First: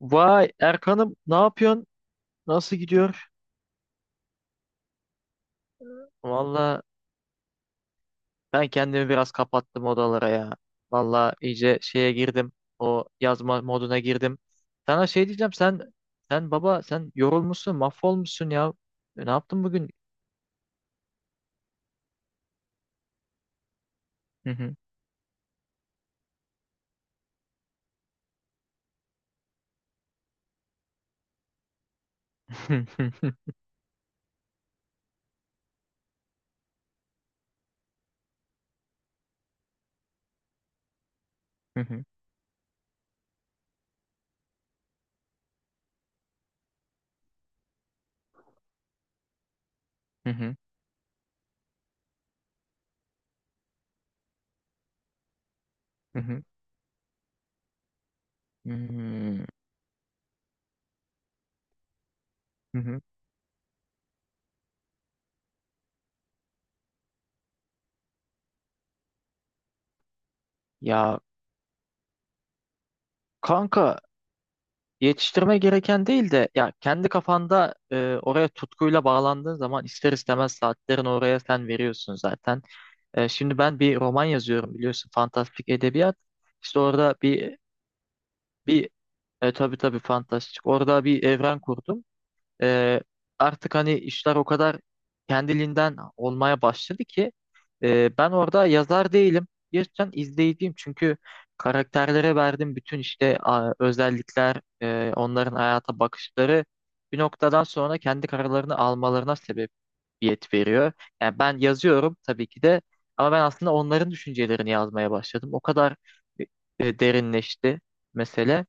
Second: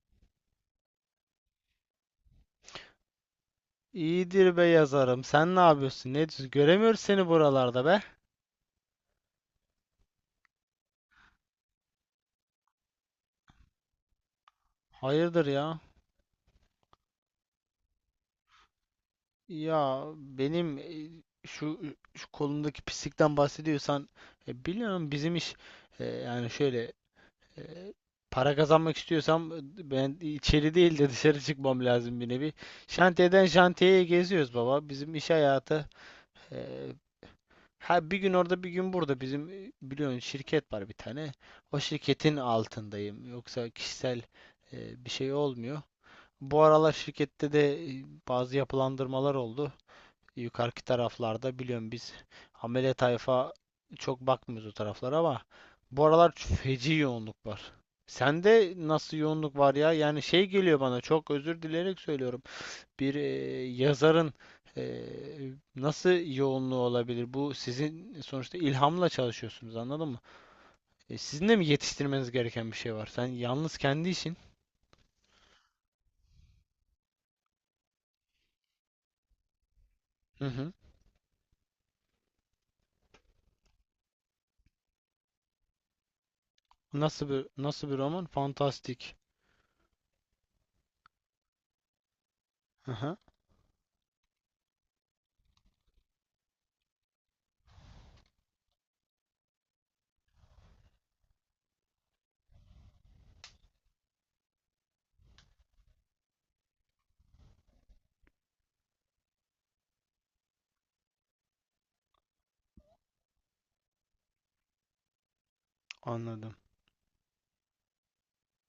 Vay Erkan'ım, ne yapıyorsun? Nasıl gidiyor? İyidir be yazarım. Sen ne yapıyorsun? Ne diyorsun? Valla Göremiyoruz seni buralarda be. ben kendimi biraz kapattım odalara ya. Valla iyice şeye girdim. O yazma moduna girdim. Sana şey Hayırdır diyeceğim, ya? sen baba, sen yorulmuşsun, mahvolmuşsun ya. Ne yaptın bugün? Ya benim şu, şu kolundaki pislikten bahsediyorsan Hı hı. biliyorum bizim iş yani şöyle e, para kazanmak istiyorsam ben içeri değil de dışarı çıkmam lazım bir nevi. Şantiyeden şantiyeye geziyoruz baba. Bizim iş hayatı. e, Ha, bir gün orada bir gün burada bizim biliyorsun şirket var bir tane. Hı O hı. şirketin altındayım. Yoksa kişisel bir şey olmuyor. Bu aralar şirkette de bazı yapılandırmalar oldu. Hı hı. Yukarıki taraflarda biliyorum biz amele tayfa çok bakmıyoruz o taraflara, ama bu Hı aralar hı. Feci yoğunluk var. Sende nasıl Hmm. yoğunluk var ya? Yani şey geliyor bana, çok özür dileyerek söylüyorum, Hı hı. bir yazarın nasıl yoğunluğu olabilir? Bu sizin sonuçta ilhamla çalışıyorsunuz, anladın mı? E, Ya sizin de mi yetiştirmeniz gereken bir şey var? Sen yalnız kanka, kendi işin. yetiştirme gereken değil de ya kendi kafanda, oraya tutkuyla bağlandığın zaman ister Hı istemez hı. saatlerin oraya sen veriyorsun zaten. Şimdi ben bir roman yazıyorum, biliyorsun, fantastik edebiyat. İşte orada Nasıl bir nasıl bir roman? bir Fantastik. Tabii tabii fantastik. Orada bir evren kurdum. Hı E, hı. Artık hani işler o kadar kendiliğinden olmaya başladı ki ben orada yazar değilim. Gerçekten izleyiciyim, çünkü karakterlere verdiğim bütün işte özellikler, onların hayata bakışları bir noktadan sonra kendi kararlarını almalarına sebep yet veriyor. Yani ben yazıyorum tabii ki de, ama ben aslında onların düşüncelerini yazmaya başladım. O kadar Anladım. e, derinleşti mesele.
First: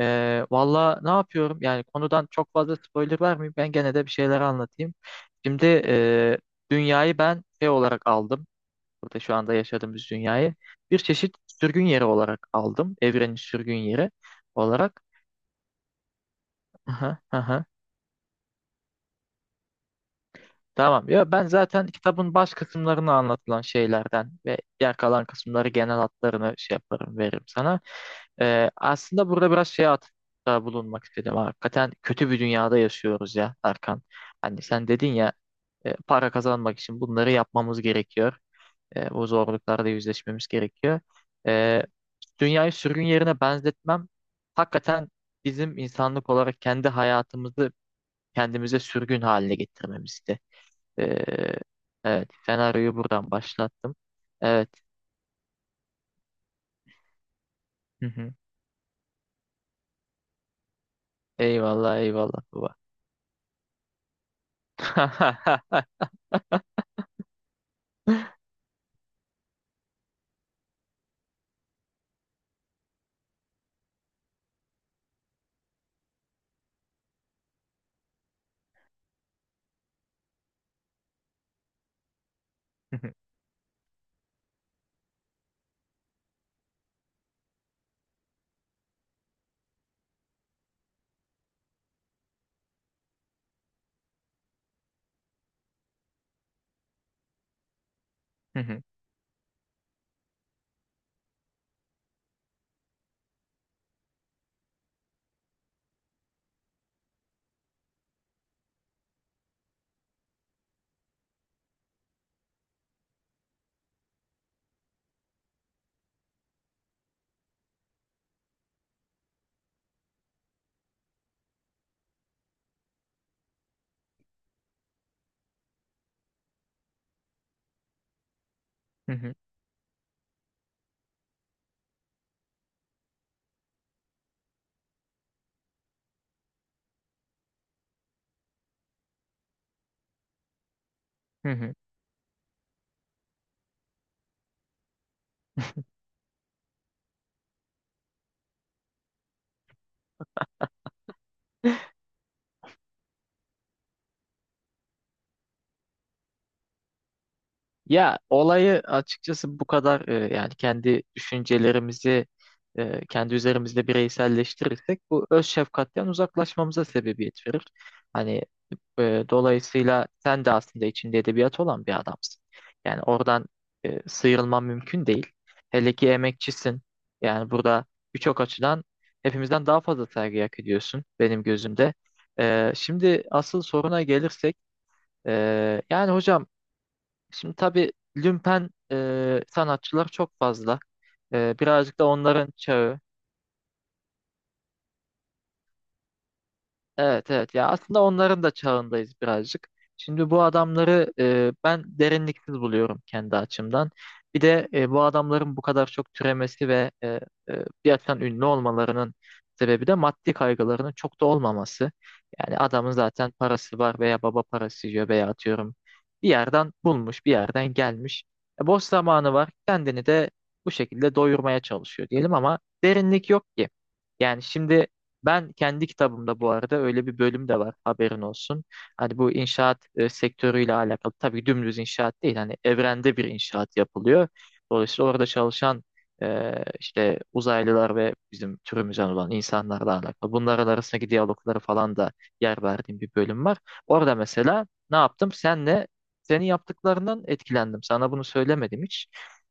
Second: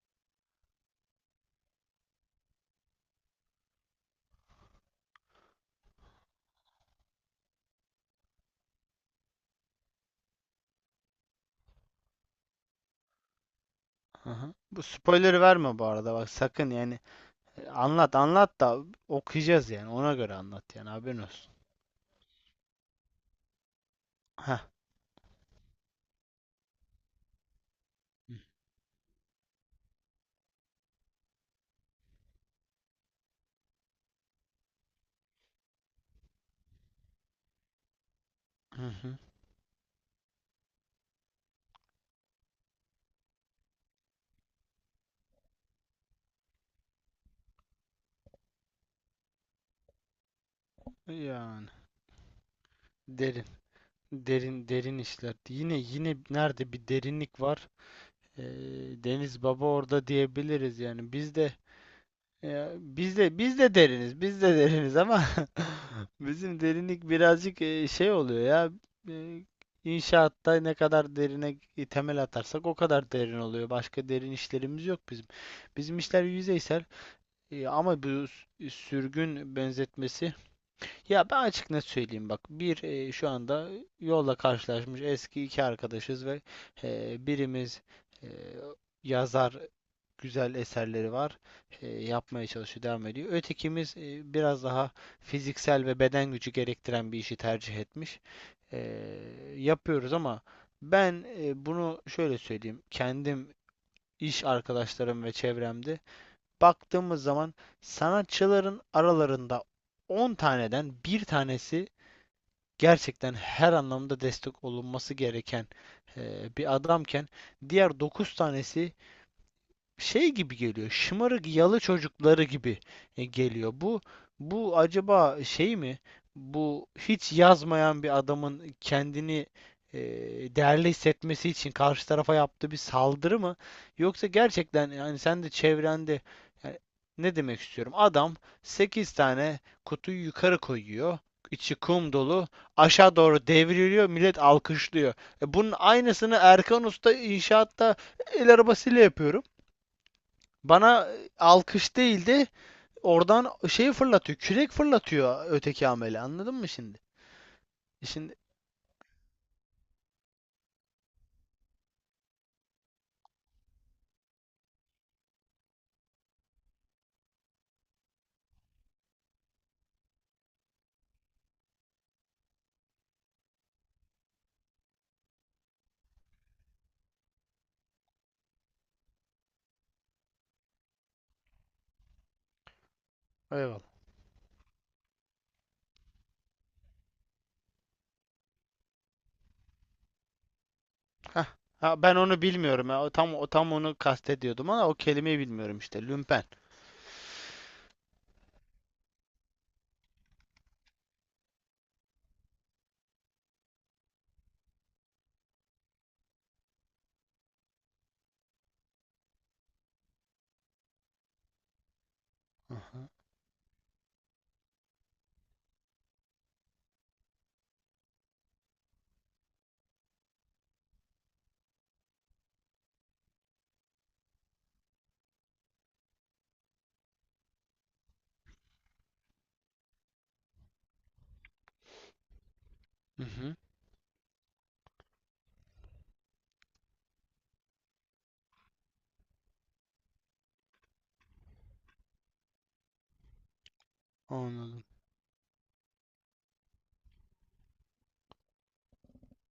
Valla ne yapıyorum? Yani konudan çok fazla spoiler vermeyeyim. Ben gene de bir şeyler anlatayım. Şimdi dünyayı ben şey olarak aldım. Burada şu anda yaşadığımız dünyayı bir çeşit sürgün yeri olarak aldım. Evrenin sürgün yeri Hı hı. Bu olarak. spoiler verme bu arada bak sakın yani. Aha, aha. Anlat anlat da okuyacağız yani, ona göre anlat yani, Tamam. haberin Ya ben olsun. zaten kitabın baş kısımlarını anlatılan şeylerden ve Heh. diğer kalan kısımları genel hatlarını şey yaparım, veririm sana. Aslında burada biraz şeye atıfta bulunmak istedim. Hakikaten kötü bir dünyada yaşıyoruz ya Erkan. Hani sen dedin ya, para kazanmak için bunları yapmamız gerekiyor. Hı hı. Bu zorluklarla yüzleşmemiz gerekiyor. E, Dünyayı sürgün yerine benzetmem hakikaten bizim insanlık olarak kendi hayatımızı kendimize sürgün haline getirmemizdi. Ee, Yani evet, senaryoyu buradan derin başlattım. derin Evet. derin işler. Yine nerede bir derinlik var. Hı hı. Ee, Deniz Baba orada diyebiliriz yani. Biz de Eyvallah eyvallah ya baba. biz de deriniz. Biz de deriniz ama bizim derinlik birazcık şey oluyor ya. e, İnşaatta ne kadar derine temel atarsak o kadar derin oluyor. Başka derin işlerimiz yok bizim. Bizim işler yüzeysel. Ama bu sürgün benzetmesi, ya ben açık net söyleyeyim bak. Bir Hı hı. Şu anda yolla karşılaşmış eski iki arkadaşız ve birimiz e, yazar, güzel eserleri var. Yapmaya çalışıyor, devam ediyor. Ötekimiz biraz daha fiziksel ve beden gücü gerektiren bir işi tercih etmiş. Hı hı. E, yapıyoruz ama ben bunu şöyle söyleyeyim. Kendim, iş arkadaşlarım ve çevremde baktığımız zaman, sanatçıların aralarında 10 taneden bir tanesi gerçekten her anlamda destek olunması gereken bir adamken, diğer 9 tanesi şey gibi geliyor. Şımarık yalı çocukları gibi geliyor. Bu acaba şey mi? Bu hiç yazmayan bir adamın Hı hı. kendini e, değerli hissetmesi için karşı tarafa yaptığı bir saldırı mı? Yoksa gerçekten, yani sen de çevrende, yani ne demek istiyorum? Adam 8 tane kutuyu yukarı koyuyor, Hı hı. içi kum dolu. Aşağı doğru devriliyor, millet alkışlıyor. Bunun aynısını Erkan Usta inşaatta el arabasıyla yapıyorum. Bana alkış değil de oradan şey fırlatıyor. Kürek fırlatıyor öteki amele. Anladın mı şimdi? E, Ya Şimdi olayı açıkçası bu kadar yani kendi düşüncelerimizi kendi üzerimizde bireyselleştirirsek bu öz şefkatten uzaklaşmamıza sebebiyet verir. Hani dolayısıyla sen de aslında içinde edebiyat olan bir adamsın. Yani oradan sıyrılman mümkün değil. Hele ki emekçisin. Yani burada birçok açıdan hepimizden daha fazla saygı hak ediyorsun benim gözümde. Şimdi asıl Eyvallah. soruna gelirsek, yani hocam, şimdi tabii lümpen sanatçılar çok fazla. Hah. Ha, Birazcık da ben onu onların bilmiyorum çağı. ya. O tam onu kastediyordum ama o kelimeyi bilmiyorum işte. Lümpen. Evet evet, ya aslında onların da çağındayız birazcık. Şimdi bu adamları ben derinliksiz buluyorum kendi açımdan. Bir de bu adamların bu kadar çok türemesi ve bir açıdan ünlü olmalarının sebebi de maddi kaygılarının çok da olmaması. Yani adamın Aha. zaten parası var, veya baba parası yiyor, veya atıyorum bir yerden bulmuş, bir yerden gelmiş. Boş zamanı var, kendini de bu şekilde doyurmaya çalışıyor diyelim, ama derinlik yok ki. Yani şimdi ben kendi kitabımda bu arada öyle bir bölüm de var, haberin olsun. Hani bu inşaat sektörüyle alakalı, tabii dümdüz inşaat değil, hani evrende Hı bir hı. inşaat yapılıyor. Dolayısıyla orada çalışan işte uzaylılar ve bizim türümüzden olan insanlarla alakalı. Bunlar arasındaki diyalogları falan da yer verdiğim bir bölüm var. Orada mesela Anladım. ne yaptım? Senin yaptıklarından etkilendim. Sana bunu söylemedim hiç,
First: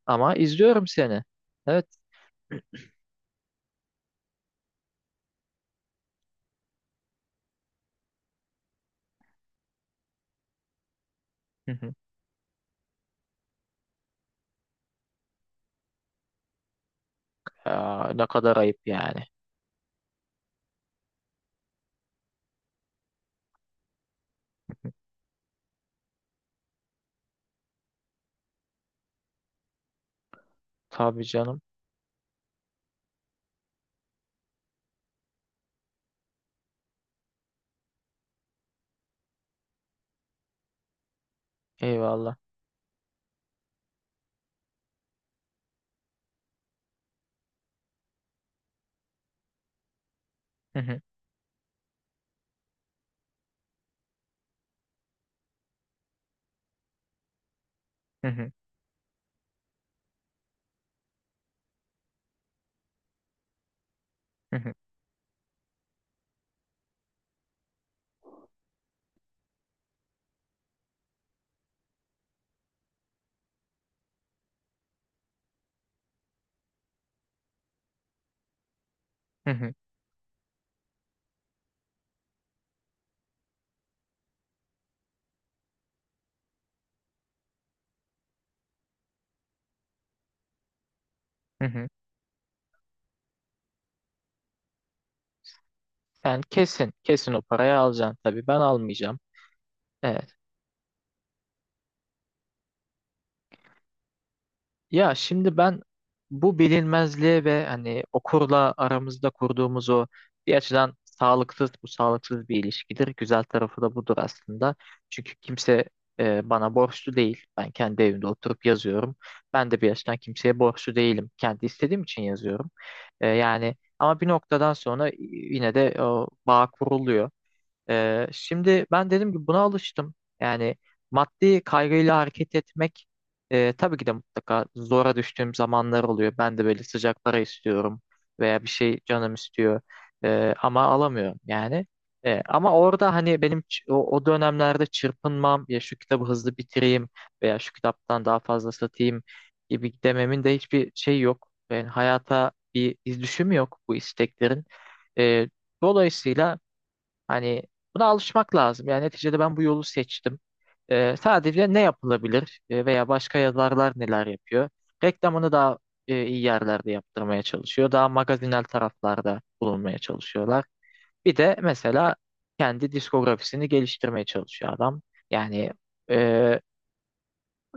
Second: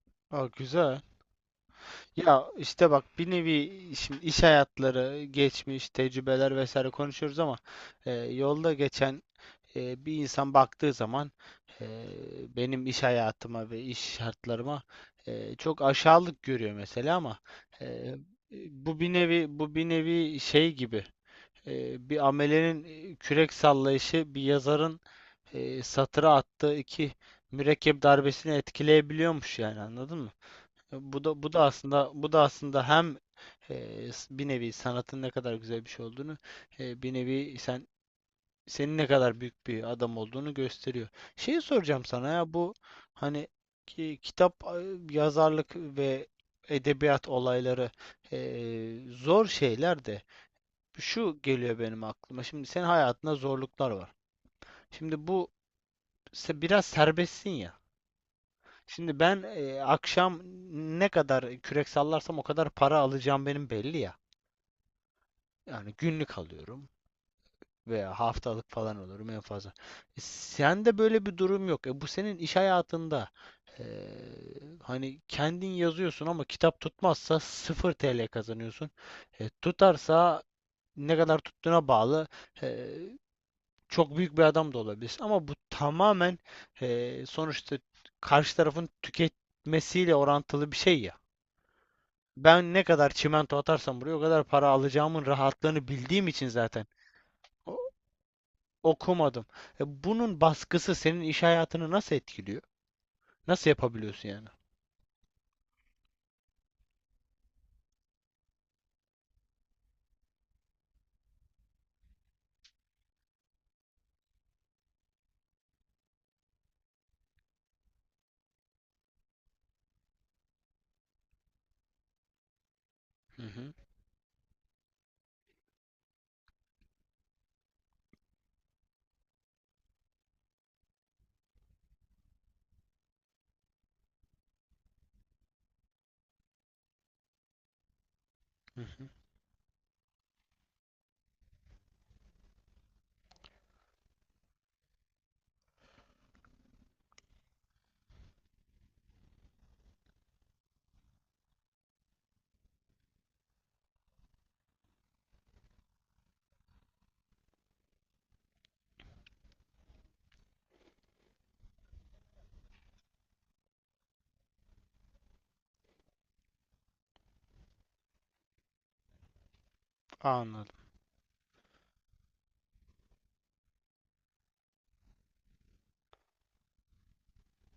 ama Aa, izliyorum güzel. seni. Evet. Ya işte bak, bir nevi şimdi iş hayatları, geçmiş, tecrübeler vesaire konuşuyoruz ama yolda geçen bir insan baktığı zaman Hı e, hı. benim iş hayatıma ve iş şartlarıma çok aşağılık görüyor mesela, ama Aa, e, ne kadar ayıp bu bir yani. nevi bu bir nevi şey gibi, bir amelenin kürek sallayışı bir yazarın satıra attığı iki mürekkep darbesini etkileyebiliyormuş yani, anladın mı? Bu Tabii da bu canım. da aslında bu da aslında hem bir nevi sanatın ne kadar güzel bir şey olduğunu, bir nevi senin ne kadar büyük bir adam olduğunu gösteriyor. Şeyi soracağım sana Eyvallah. ya, bu hani kitap, yazarlık ve edebiyat olayları e, zor şeyler, de Hı hı, şu geliyor benim aklıma. Şimdi senin hayatında zorluklar var. Şimdi bu biraz serbestsin ya. hı hı, Şimdi ben akşam ne kadar kürek sallarsam o kadar para alacağım benim belli ya. hı hı, Yani günlük alıyorum, veya haftalık falan olurum en fazla. Sende böyle bir durum yok. Bu senin iş hayatında e, hani kendin yazıyorsun ama kitap tutmazsa 0 TL kazanıyorsun. E, hı hı, tutarsa ne kadar tuttuğuna bağlı. E, çok büyük bir adam da olabilirsin, ama bu tamamen, sonuçta, karşı tarafın tüketmesiyle orantılı bir şey ya. hı hı. Ben ne kadar çimento atarsam buraya o kadar para alacağımın rahatlığını bildiğim Sen için zaten kesin, kesin o parayı o, alacaksın tabii. Ben almayacağım. okumadım. E, Evet. bunun baskısı senin iş hayatını nasıl etkiliyor? Nasıl yapabiliyorsun yani? Ya şimdi ben bu bilinmezliğe ve hani okurla aramızda kurduğumuz o bir açıdan sağlıksız, bu sağlıksız bir ilişkidir. Güzel tarafı da budur aslında. Çünkü kimse bana borçlu değil. Ben kendi evimde oturup yazıyorum. Ben de bir açıdan kimseye borçlu değilim. Kendi istediğim için yazıyorum. Hı hı, Yani ama bir noktadan sonra yine de o bağ kuruluyor. Şimdi ben dedim ki buna alıştım. Yani maddi kaygıyla hareket etmek, tabii ki de mutlaka zora düştüğüm zamanlar oluyor. Ben de böyle sıcak para istiyorum, veya bir hı şey hı. canım istiyor. Ama alamıyorum yani. Ama orada hani benim o dönemlerde çırpınmam ya şu kitabı hızlı bitireyim, veya şu kitaptan daha fazla satayım gibi dememin de hiçbir şey yok. Yani hayata bir izdüşüm yok bu isteklerin. Ee, dolayısıyla hani buna alışmak lazım. Yani neticede ben bu yolu seçtim. Sadece ne yapılabilir? Veya başka yazarlar neler yapıyor? Reklamını daha iyi yerlerde yaptırmaya çalışıyor. Daha magazinel taraflarda bulunmaya çalışıyorlar. Anladım, Bir de mesela kendi diskografisini geliştirmeye çalışıyor adam. Yani e,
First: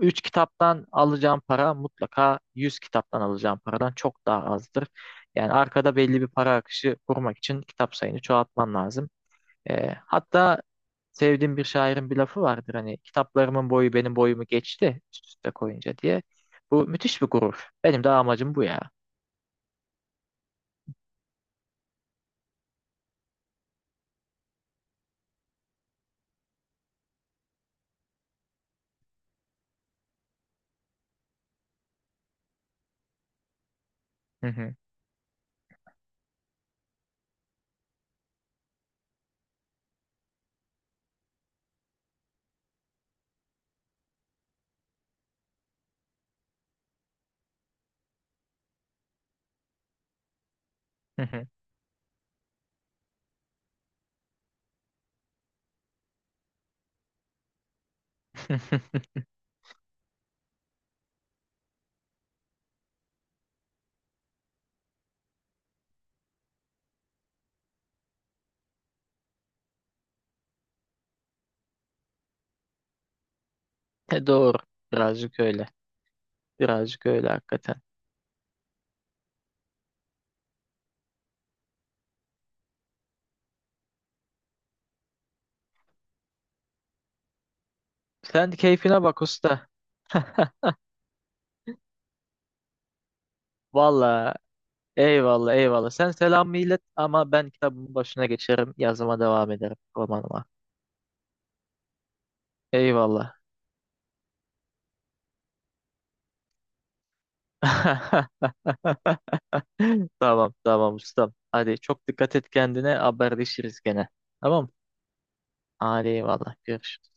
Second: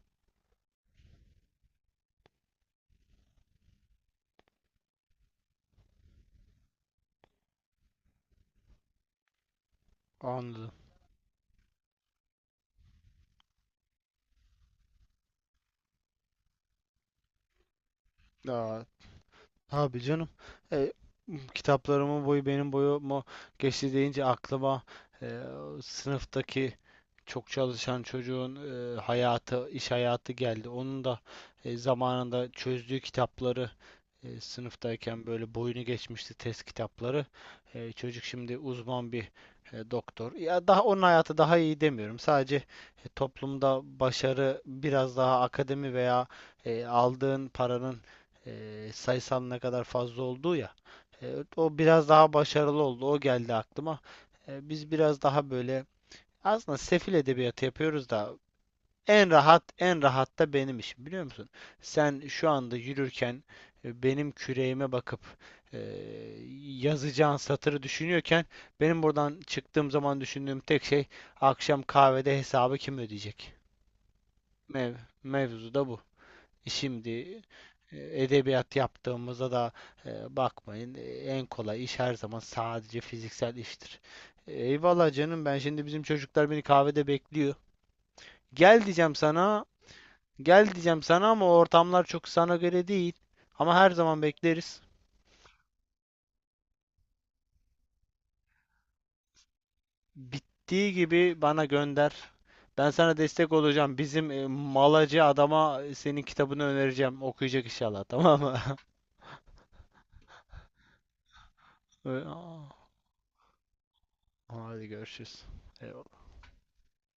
3 kitaptan alacağım para mutlaka 100 kitaptan alacağım paradan çok daha azdır. Yani arkada belli bir para akışı kurmak için kitap sayını çoğaltman lazım. E, hatta anladım. Sevdiğim bir şairin bir lafı vardır, hani kitaplarımın boyu benim boyumu geçti üst üste koyunca diye. Bu müthiş bir gurur. Benim de amacım bu ya. Aa, abi canım, e, kitaplarımın boyu benim boyumu geçti deyince aklıma e, sınıftaki çok çalışan çocuğun hayatı, iş hayatı geldi. Onun da zamanında çözdüğü kitapları Hı hı, sınıftayken böyle boyunu geçmişti test kitapları. Çocuk şimdi uzman bir doktor. Ya daha onun hayatı daha iyi demiyorum. Sadece toplumda başarı biraz daha akademi veya aldığın paranın sayısal ne kadar fazla olduğu ya. hı E, hı. o biraz daha başarılı oldu. O geldi aklıma. Biz biraz daha böyle aslında sefil edebiyatı yapıyoruz da en rahat, en rahat da benim işim, biliyor musun? Sen şu anda yürürken benim küreğime bakıp e, yazacağın satırı düşünüyorken, benim buradan çıktığım zaman düşündüğüm tek şey akşam kahvede hesabı kim ödeyecek? Doğru. Mev, Birazcık öyle. mevzu da bu. Birazcık öyle Şimdi hakikaten. Edebiyat yaptığımızda da bakmayın, en kolay iş her zaman sadece fiziksel iştir. Eyvallah canım, ben şimdi bizim çocuklar beni kahvede bekliyor. Sen Gel keyfine diyeceğim bak sana usta. Gel diyeceğim sana ama ortamlar çok sana göre değil. Ama her zaman Valla, bekleriz. eyvallah eyvallah. Sen selam millet, ama ben kitabımın başına geçerim. Yazıma devam ederim, romanıma. Bittiği gibi bana gönder. Ben sana Eyvallah. destek olacağım. Bizim malacı adama, senin kitabını önereceğim. Okuyacak inşallah, tamam mı? Tamam tamam ustam. Hadi çok dikkat et kendine. Haberleşiriz gene. Tamam. Hadi görüşürüz. Hadi Eyvallah. eyvallah. Görüşürüz.